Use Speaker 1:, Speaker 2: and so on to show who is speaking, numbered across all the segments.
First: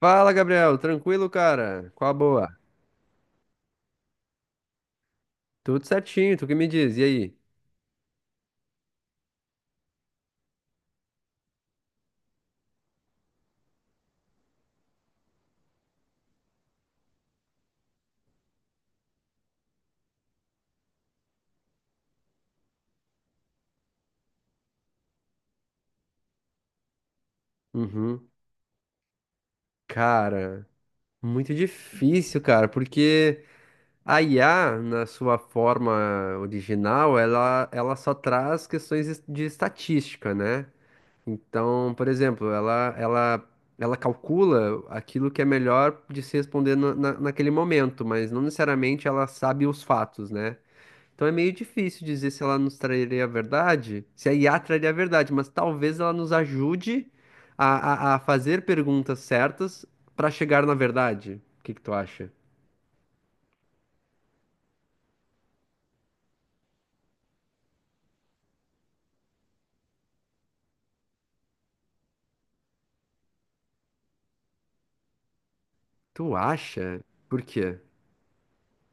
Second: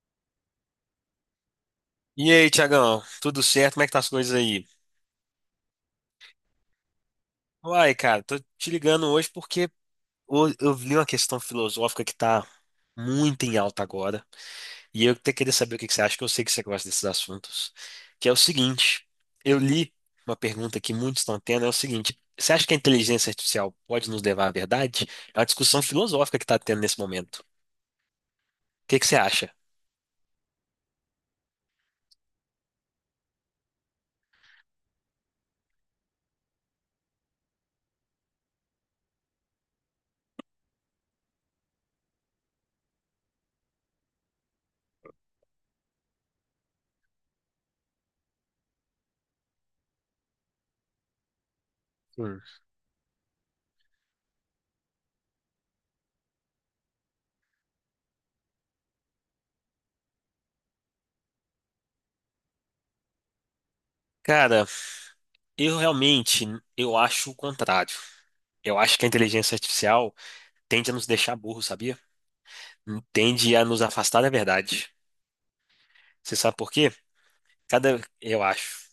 Speaker 1: Fala, Gabriel. Tranquilo, cara? Qual a
Speaker 2: E aí,
Speaker 1: boa?
Speaker 2: Tiagão, tudo certo? Como é que tá as coisas aí?
Speaker 1: Tudo certinho, tu que me diz. E aí?
Speaker 2: Uai, cara, tô te ligando hoje porque eu vi uma questão filosófica que tá muito em alta agora, e eu até queria saber o que que você acha, que eu sei que você gosta desses assuntos, que é o seguinte, eu li uma pergunta que muitos estão tendo, é o seguinte, você acha que a inteligência artificial pode nos levar à verdade? É uma discussão filosófica que tá tendo nesse momento.
Speaker 1: Uhum.
Speaker 2: O que que você acha?
Speaker 1: Cara, muito difícil, cara, porque a IA, na sua forma original, ela só traz questões de estatística, né? Então, por exemplo, ela calcula aquilo que é melhor de se responder naquele momento, mas não necessariamente ela sabe os fatos, né? Então é meio difícil dizer se
Speaker 2: Hum.
Speaker 1: ela nos traria a verdade, se a IA traria a verdade, mas talvez ela nos ajude a fazer perguntas certas para chegar na verdade. O que que tu acha?
Speaker 2: Cara, eu realmente, eu acho o contrário. Eu acho que a inteligência artificial tende a nos deixar burros, sabia? Tende a nos afastar da verdade.
Speaker 1: Tu
Speaker 2: Você sabe por quê?
Speaker 1: acha? Por quê?
Speaker 2: Cada,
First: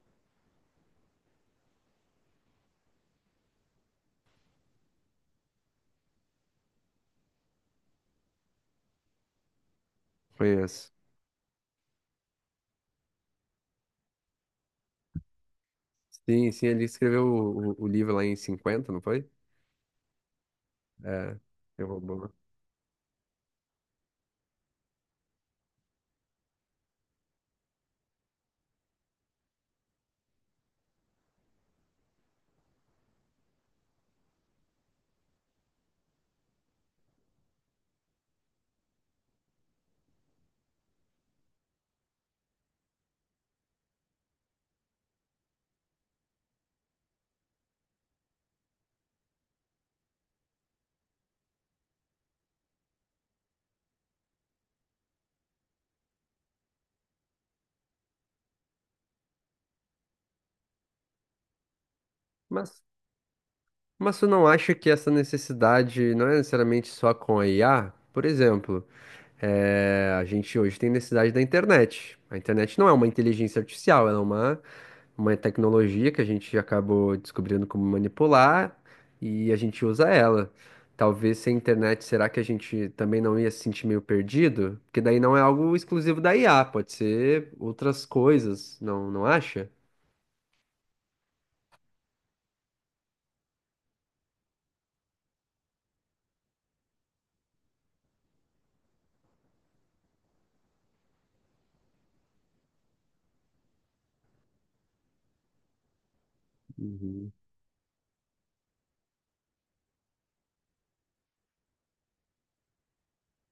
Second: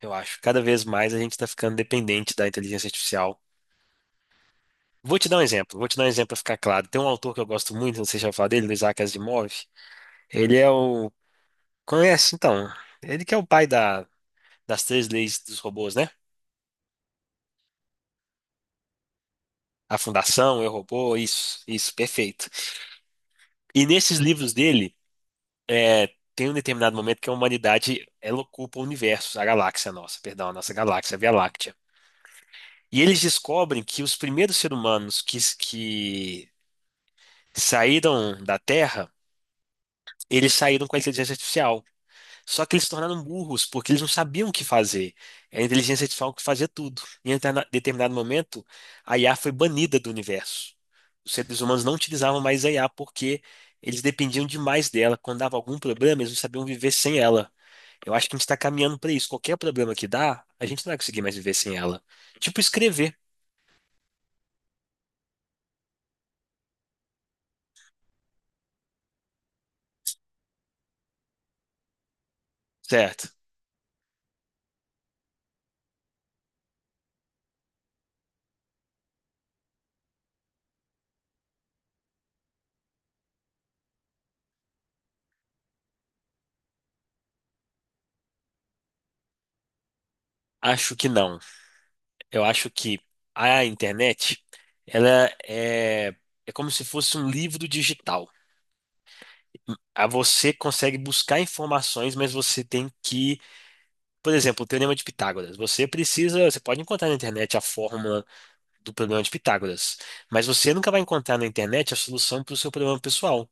Speaker 2: eu acho, cada vez mais a gente está ficando dependente da inteligência artificial. Vou te dar um exemplo, vou te dar um exemplo para ficar claro. Tem um autor que eu gosto muito, não sei se já falou dele, do Isaac Asimov. Ele é
Speaker 1: Conheço.
Speaker 2: o, conhece então, ele que é o pai da, das três leis dos robôs, né?
Speaker 1: Sim, sim, ele escreveu o livro lá em 50, não foi?
Speaker 2: A Fundação, Eu, Robô,
Speaker 1: É,
Speaker 2: isso,
Speaker 1: eu
Speaker 2: isso,
Speaker 1: roubo, né?
Speaker 2: perfeito. E nesses livros dele é, tem um determinado momento que a humanidade ela ocupa o universo, a galáxia nossa, perdão, a nossa galáxia, a Via Láctea. E eles descobrem que os primeiros seres humanos que saíram da Terra, eles saíram com a inteligência artificial. Só que eles se tornaram burros, porque eles não sabiam o que fazer. Era a inteligência artificial que fazia tudo. E em determinado momento, a IA foi banida do universo. Os seres humanos não utilizavam mais a IA porque eles dependiam demais dela. Quando dava algum problema, eles não sabiam viver sem ela. Eu acho que a gente está caminhando para isso. Qualquer problema que dá, a gente não vai conseguir mais viver sem ela. Tipo
Speaker 1: Mas,
Speaker 2: escrever,
Speaker 1: mas tu não acha que essa necessidade não é necessariamente só com a IA? Por exemplo. É, a gente hoje tem necessidade da internet. A internet não é uma
Speaker 2: certo?
Speaker 1: inteligência artificial, ela é uma tecnologia que a gente acabou descobrindo como manipular e a gente usa ela. Talvez sem internet, será que a gente também não ia se sentir meio perdido? Porque daí não é algo exclusivo da IA, pode ser outras coisas, não, não acha?
Speaker 2: Acho que não. Eu acho que a internet, ela é, é como se fosse um livro digital. Aí você consegue buscar informações, mas você tem que, por exemplo, o Teorema de Pitágoras. Você precisa, você pode encontrar na
Speaker 1: Uhum.
Speaker 2: internet a fórmula do problema de Pitágoras, mas você nunca vai encontrar na internet a solução para o seu problema pessoal.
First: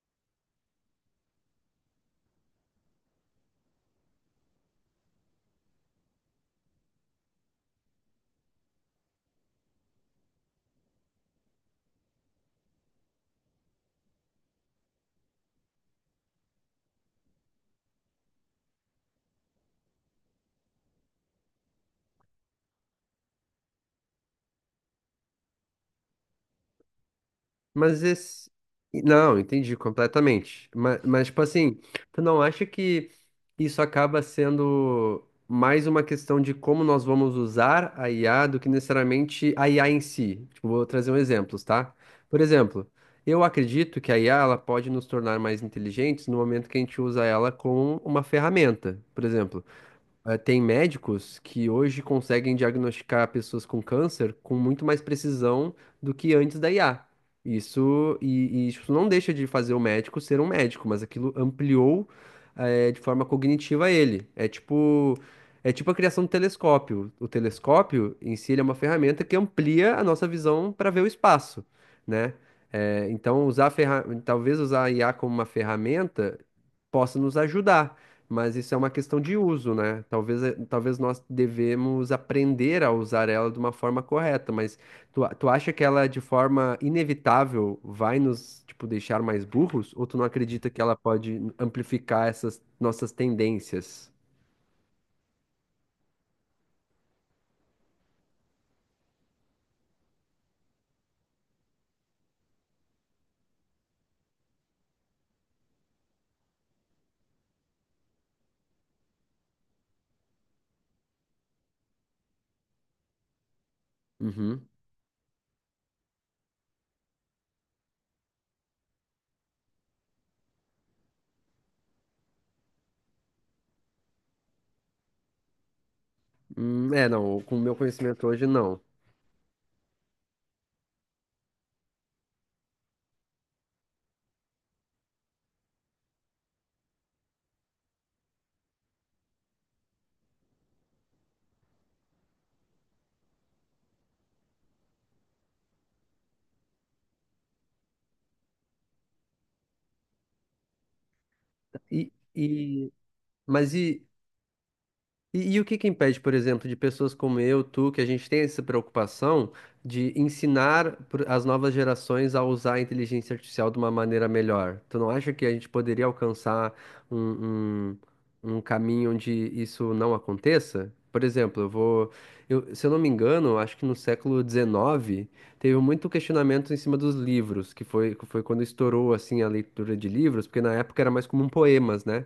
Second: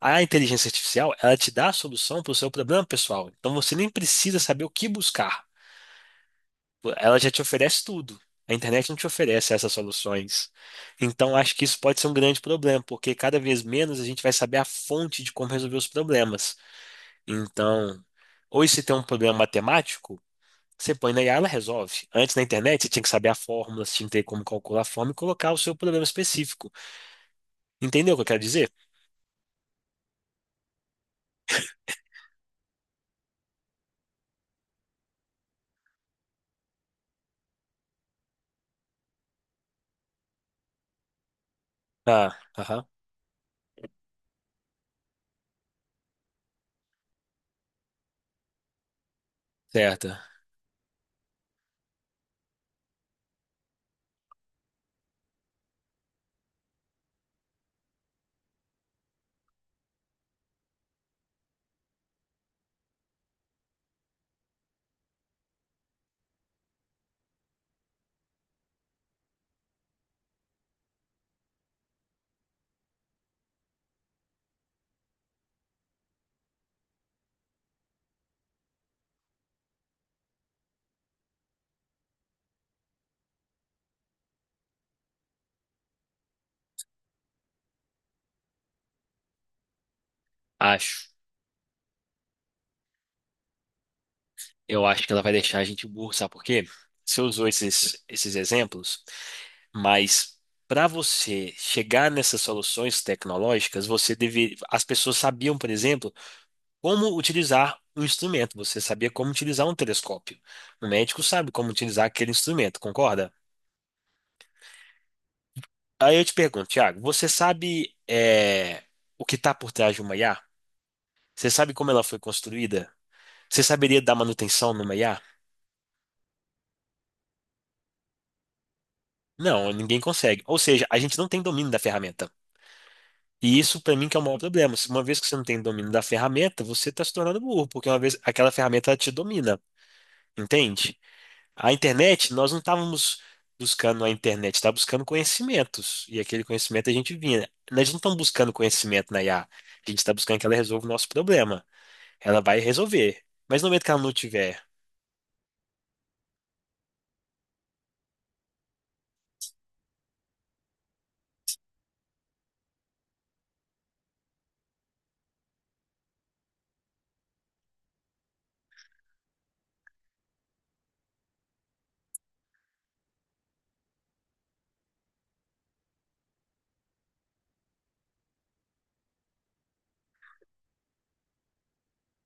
Speaker 2: A inteligência artificial, ela te dá a solução para o seu problema pessoal. Então você nem precisa saber o que buscar. Ela já te oferece tudo. A internet não te oferece essas soluções. Então acho que isso pode ser um grande problema, porque cada vez menos a gente vai saber a fonte de como resolver os problemas. Então, hoje se tem um problema matemático, você põe na IA, ela resolve. Antes na internet você tinha que saber a fórmula, você tinha que ter como calcular a fórmula e colocar o seu problema específico.
Speaker 1: Mas
Speaker 2: Entendeu o que eu quero
Speaker 1: esse.
Speaker 2: dizer?
Speaker 1: Não, entendi completamente. Mas, tipo assim, tu não acha que isso acaba sendo mais uma questão de como nós vamos usar a IA do que necessariamente a IA em si? Tipo, vou trazer um exemplo, tá?
Speaker 2: Ah,
Speaker 1: Por
Speaker 2: aham,
Speaker 1: exemplo, eu acredito que a IA ela pode nos tornar mais inteligentes no momento que a gente usa ela como uma ferramenta. Por exemplo,
Speaker 2: certo.
Speaker 1: tem médicos que hoje conseguem diagnosticar pessoas com câncer com muito mais precisão do que antes da IA. Isso, e isso não deixa de fazer o médico ser um médico, mas aquilo ampliou, de forma cognitiva ele. É tipo a criação do telescópio. O telescópio em si ele é uma ferramenta que amplia a nossa visão para ver o espaço, né? Então usar a talvez usar a IA como uma ferramenta possa nos ajudar, mas isso é uma questão de uso, né? Talvez nós devemos aprender a usar ela de uma forma correta, mas tu acha que ela, de forma inevitável, vai nos, tipo, deixar mais burros? Ou tu não acredita que ela
Speaker 2: Acho.
Speaker 1: pode amplificar essas nossas tendências?
Speaker 2: Eu acho que ela vai deixar a gente burro, sabe por quê? Você usou esses exemplos, mas para você chegar nessas soluções tecnológicas, você deve, as pessoas sabiam, por exemplo, como utilizar um instrumento. Você sabia como utilizar um telescópio. O médico sabe como utilizar aquele instrumento, concorda?
Speaker 1: Uhum.
Speaker 2: Aí eu te pergunto, Thiago, você sabe o que está por trás de uma IA? Você sabe como ela foi construída? Você saberia dar manutenção numa IA?
Speaker 1: É, não, com o meu conhecimento hoje, não.
Speaker 2: Não, ninguém consegue. Ou seja, a gente não tem domínio da ferramenta. E isso, para mim, que é o maior problema. Se uma vez que você não tem domínio da ferramenta, você está se tornando burro, porque uma vez aquela ferramenta ela te domina, entende? A internet, nós não estávamos buscando a internet, estávamos buscando conhecimentos. E aquele conhecimento a gente vinha. Nós não estamos buscando conhecimento na IA. A gente está buscando que ela resolva o nosso problema.
Speaker 1: E,
Speaker 2: Ela vai
Speaker 1: e,
Speaker 2: resolver. Mas no
Speaker 1: mas
Speaker 2: momento que
Speaker 1: e,
Speaker 2: ela não tiver.
Speaker 1: e o que que impede, por exemplo, de pessoas como eu, tu, que a gente tem essa preocupação de ensinar as novas gerações a usar a inteligência artificial de uma maneira melhor? Tu não acha que a gente poderia alcançar um, um caminho onde isso não aconteça? Por exemplo, se eu não me engano, acho que no século XIX teve muito questionamento em cima dos livros, que foi quando estourou assim a leitura de livros, porque na época era mais comum poemas, né?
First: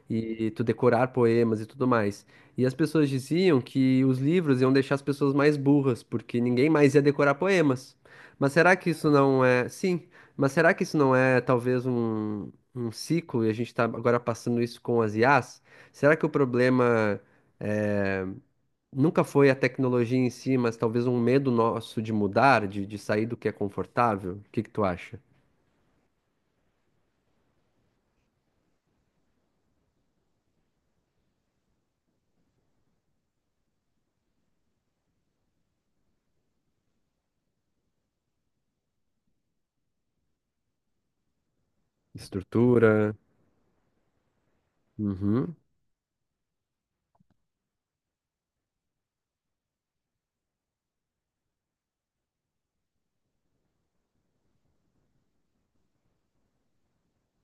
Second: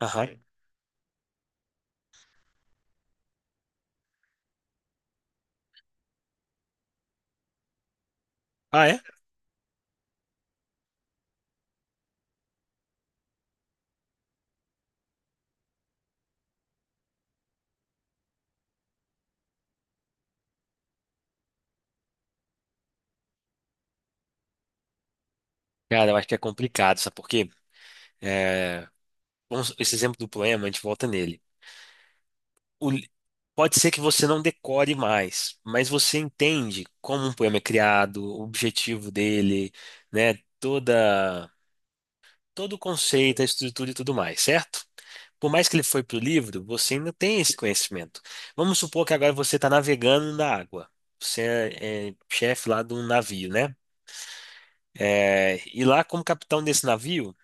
Speaker 2: Aham.
Speaker 1: E tu decorar poemas e tudo mais. E as pessoas diziam que os livros iam deixar as pessoas mais burras, porque ninguém mais ia decorar poemas. Mas será
Speaker 2: Ah,
Speaker 1: que
Speaker 2: é?
Speaker 1: isso não é. Sim, mas será que isso não é talvez um ciclo e a gente está agora passando isso com as IAs? Será que o problema é, nunca foi a tecnologia em si, mas talvez um medo nosso de mudar, de sair do que é confortável? O que que tu acha?
Speaker 2: Cara, eu acho que é complicado, sabe por quê? É, vamos- esse exemplo do poema, a gente volta nele. o li- pode ser que você não decore mais, mas você entende como um poema é criado, o objetivo dele, né? Toda, todo o
Speaker 1: Estrutura.
Speaker 2: conceito, a estrutura e tudo mais, certo? Por
Speaker 1: Uhum.
Speaker 2: mais que ele foi para o livro, você ainda tem esse conhecimento. Vamos supor que agora você está navegando na água. Você é chefe lá de um navio, né? É, e lá, como capitão desse navio,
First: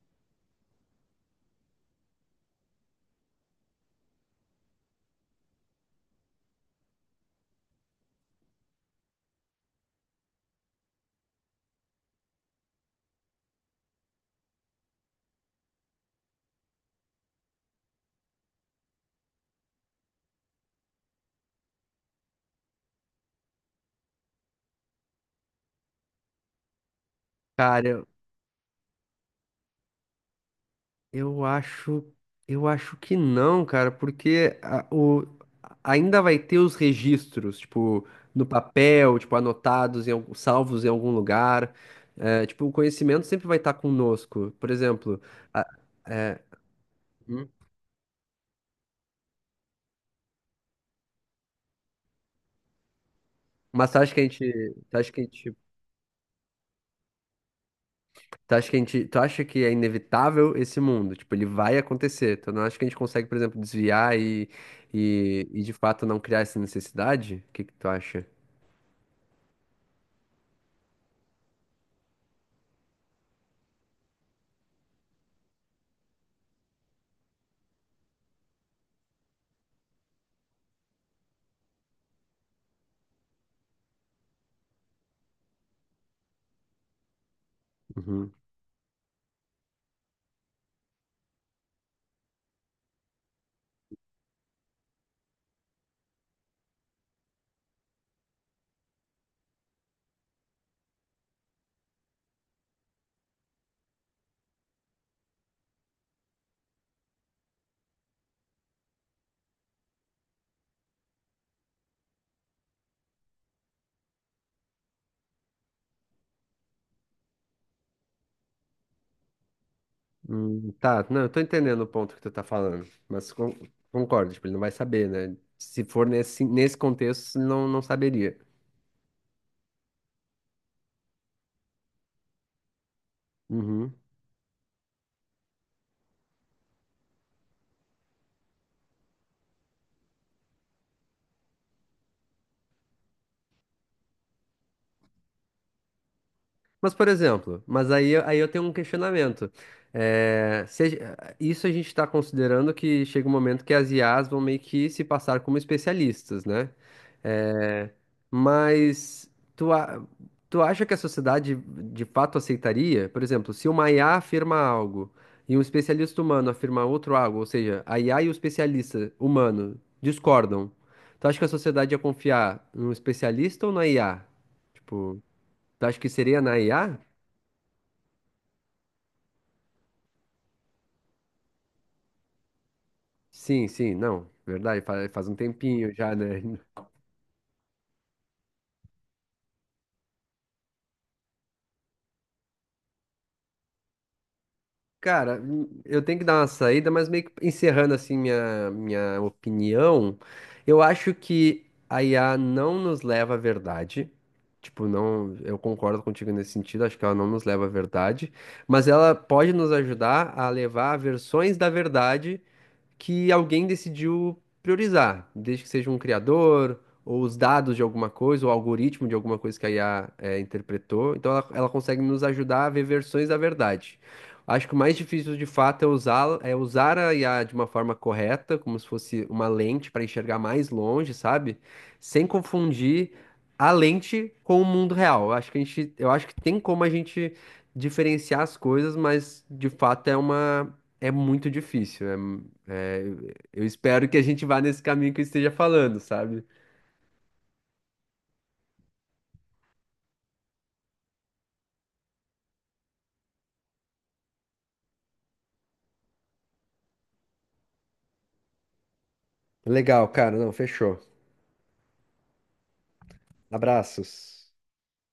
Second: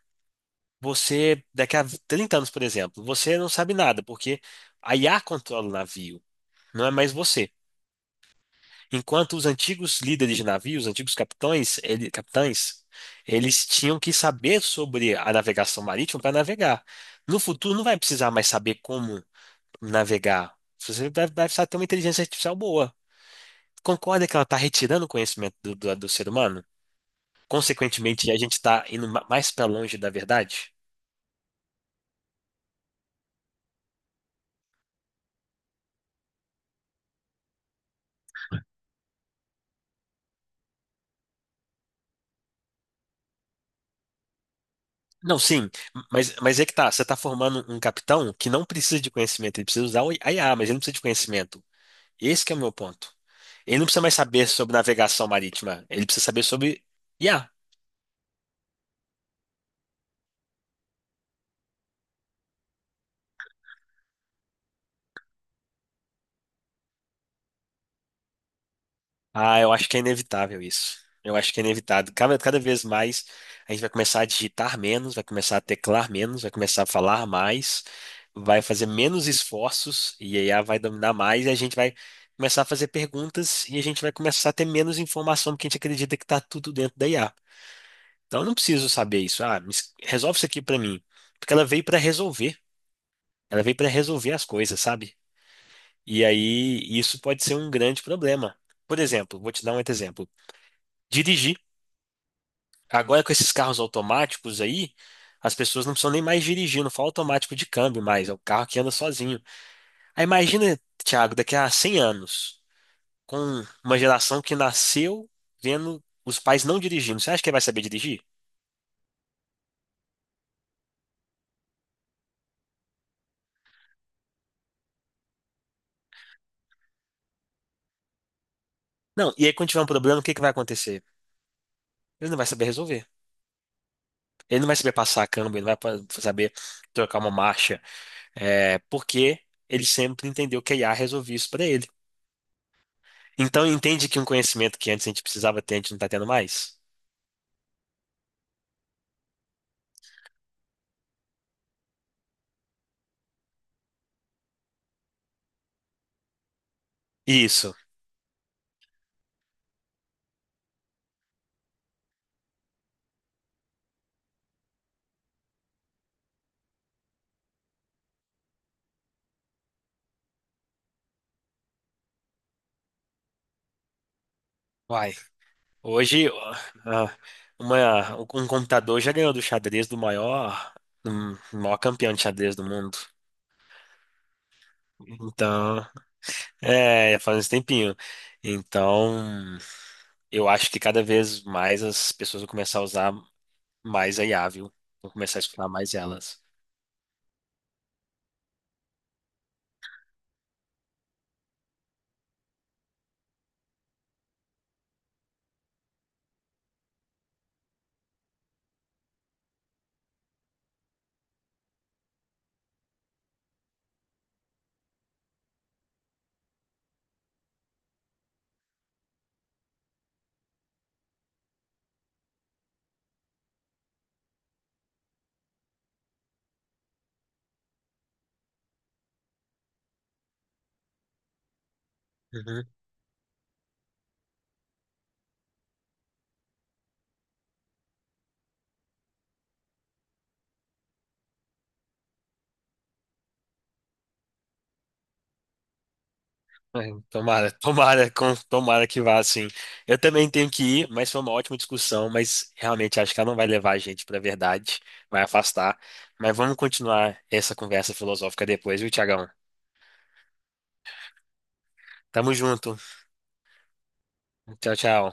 Speaker 2: você, daqui a 30 anos, por exemplo, você não sabe nada, porque a IA controla o navio, não é mais você. Enquanto os antigos líderes de navios, os antigos capitães, capitães, eles tinham que saber sobre a navegação marítima para navegar. No futuro, não vai precisar mais saber como navegar. Você vai, precisar ter uma inteligência artificial boa. Concorda que ela está retirando o conhecimento do ser humano?
Speaker 1: Cara,
Speaker 2: Consequentemente, a gente está indo mais para longe da verdade?
Speaker 1: Eu acho, eu acho que não, cara, porque ainda vai ter os registros, tipo, no papel, tipo, anotados, salvos em algum lugar. É, tipo, o conhecimento sempre vai estar conosco. Por exemplo,
Speaker 2: Não,
Speaker 1: a-
Speaker 2: sim, mas,
Speaker 1: é,
Speaker 2: mas é que tá. Você está
Speaker 1: hum,
Speaker 2: formando um capitão que não precisa de conhecimento, ele precisa usar I a mas ele não precisa de conhecimento. Esse que é o meu ponto. Ele não
Speaker 1: mas
Speaker 2: precisa mais saber sobre navegação marítima, ele precisa saber sobre IA.
Speaker 1: tu acha que é inevitável esse mundo? Tipo, ele vai acontecer. Tu não acha que a gente consegue, por exemplo, desviar e de fato não criar essa necessidade? O que que tu acha?
Speaker 2: Ah, eu acho que é inevitável isso. Eu acho que é inevitável. Cada vez mais a gente vai começar a digitar menos, vai começar a teclar menos, vai começar a falar mais, vai fazer menos esforços e a IA vai dominar mais e a gente vai começar a fazer perguntas e a gente vai começar a ter menos informação porque a gente acredita que está tudo dentro da IA.
Speaker 1: Uhum.
Speaker 2: Então eu não preciso saber isso. Ah, resolve isso aqui para mim. Porque ela veio para resolver. Ela veio para resolver as coisas, sabe? E aí isso pode ser um grande problema. Por exemplo, vou te dar um outro exemplo. Dirigir. Agora com esses carros automáticos aí, as pessoas não precisam nem mais dirigir, não fala automático de câmbio mais, é o carro que anda sozinho. Aí imagina, Thiago, daqui a 100 anos, com uma geração que nasceu vendo os pais não dirigindo. Você acha que ele vai saber dirigir?
Speaker 1: Tá, não, eu tô entendendo o ponto que tu tá falando, mas concordo, tipo, ele não vai saber, né? Se for nesse contexto, não, não saberia.
Speaker 2: Não. E aí quando tiver um problema, o que que vai acontecer? Ele não vai saber resolver.
Speaker 1: Uhum.
Speaker 2: Ele não vai saber passar a câmbio, ele não vai saber trocar uma marcha. É, porque ele sempre entendeu que a IA resolvia isso para ele. Então entende que um conhecimento que antes a gente precisava ter, a gente não está tendo mais?
Speaker 1: Mas, por exemplo, mas aí, aí eu tenho um questionamento. É, se a ge- isso a gente está considerando que chega um momento que as IAs vão meio que se passar como especialistas, né?
Speaker 2: Isso.
Speaker 1: É, mas tu, a- tu acha que a sociedade de fato aceitaria? Por exemplo, se uma IA afirma algo e um especialista humano afirma outro algo, ou seja, a IA e o especialista humano discordam, tu acha que a sociedade ia confiar no especialista ou na IA?
Speaker 2: Uai.
Speaker 1: Tipo, tu acha que
Speaker 2: Hoje,
Speaker 1: seria
Speaker 2: ó,
Speaker 1: na IA?
Speaker 2: ah, um computador já ganhou do xadrez do maior campeão de xadrez do mundo.
Speaker 1: Sim, sim, não, verdade, faz um
Speaker 2: Então,
Speaker 1: tempinho já, né?
Speaker 2: é, já faz um tempinho. Então, eu acho que cada vez mais as pessoas vão começar a usar mais a IA, viu? Vão começar
Speaker 1: Cara,
Speaker 2: a escutar mais
Speaker 1: eu tenho que dar
Speaker 2: elas.
Speaker 1: uma saída, mas meio que encerrando assim minha opinião, eu acho que a IA não nos leva à verdade. Tipo, não, eu concordo contigo nesse sentido, acho que ela não nos leva à verdade, mas ela pode nos ajudar a levar a versões da verdade que alguém decidiu priorizar, desde que seja um criador, ou os dados de alguma coisa, ou o algoritmo de alguma coisa que a IA interpretou. Então ela consegue nos ajudar a ver versões da verdade. Acho que o mais difícil de fato é usá-la, é usar a IA de uma forma correta, como se fosse uma lente para enxergar mais longe, sabe? Sem
Speaker 2: Uhum.
Speaker 1: confundir a lente com o mundo real. Eu acho que tem como a gente diferenciar as coisas, mas de fato é muito difícil. É, eu espero que a gente vá nesse caminho que eu esteja falando, sabe?
Speaker 2: Ai, tomara, tomara, tomara que vá assim. Eu também tenho que ir, mas foi uma ótima discussão, mas realmente acho que ela não vai levar a gente para a verdade, vai afastar. Mas vamos continuar essa conversa filosófica depois, viu, Tiagão?
Speaker 1: Legal, cara. Não, fechou.
Speaker 2: Tamo junto.
Speaker 1: Abraços.
Speaker 2: Tchau, tchau.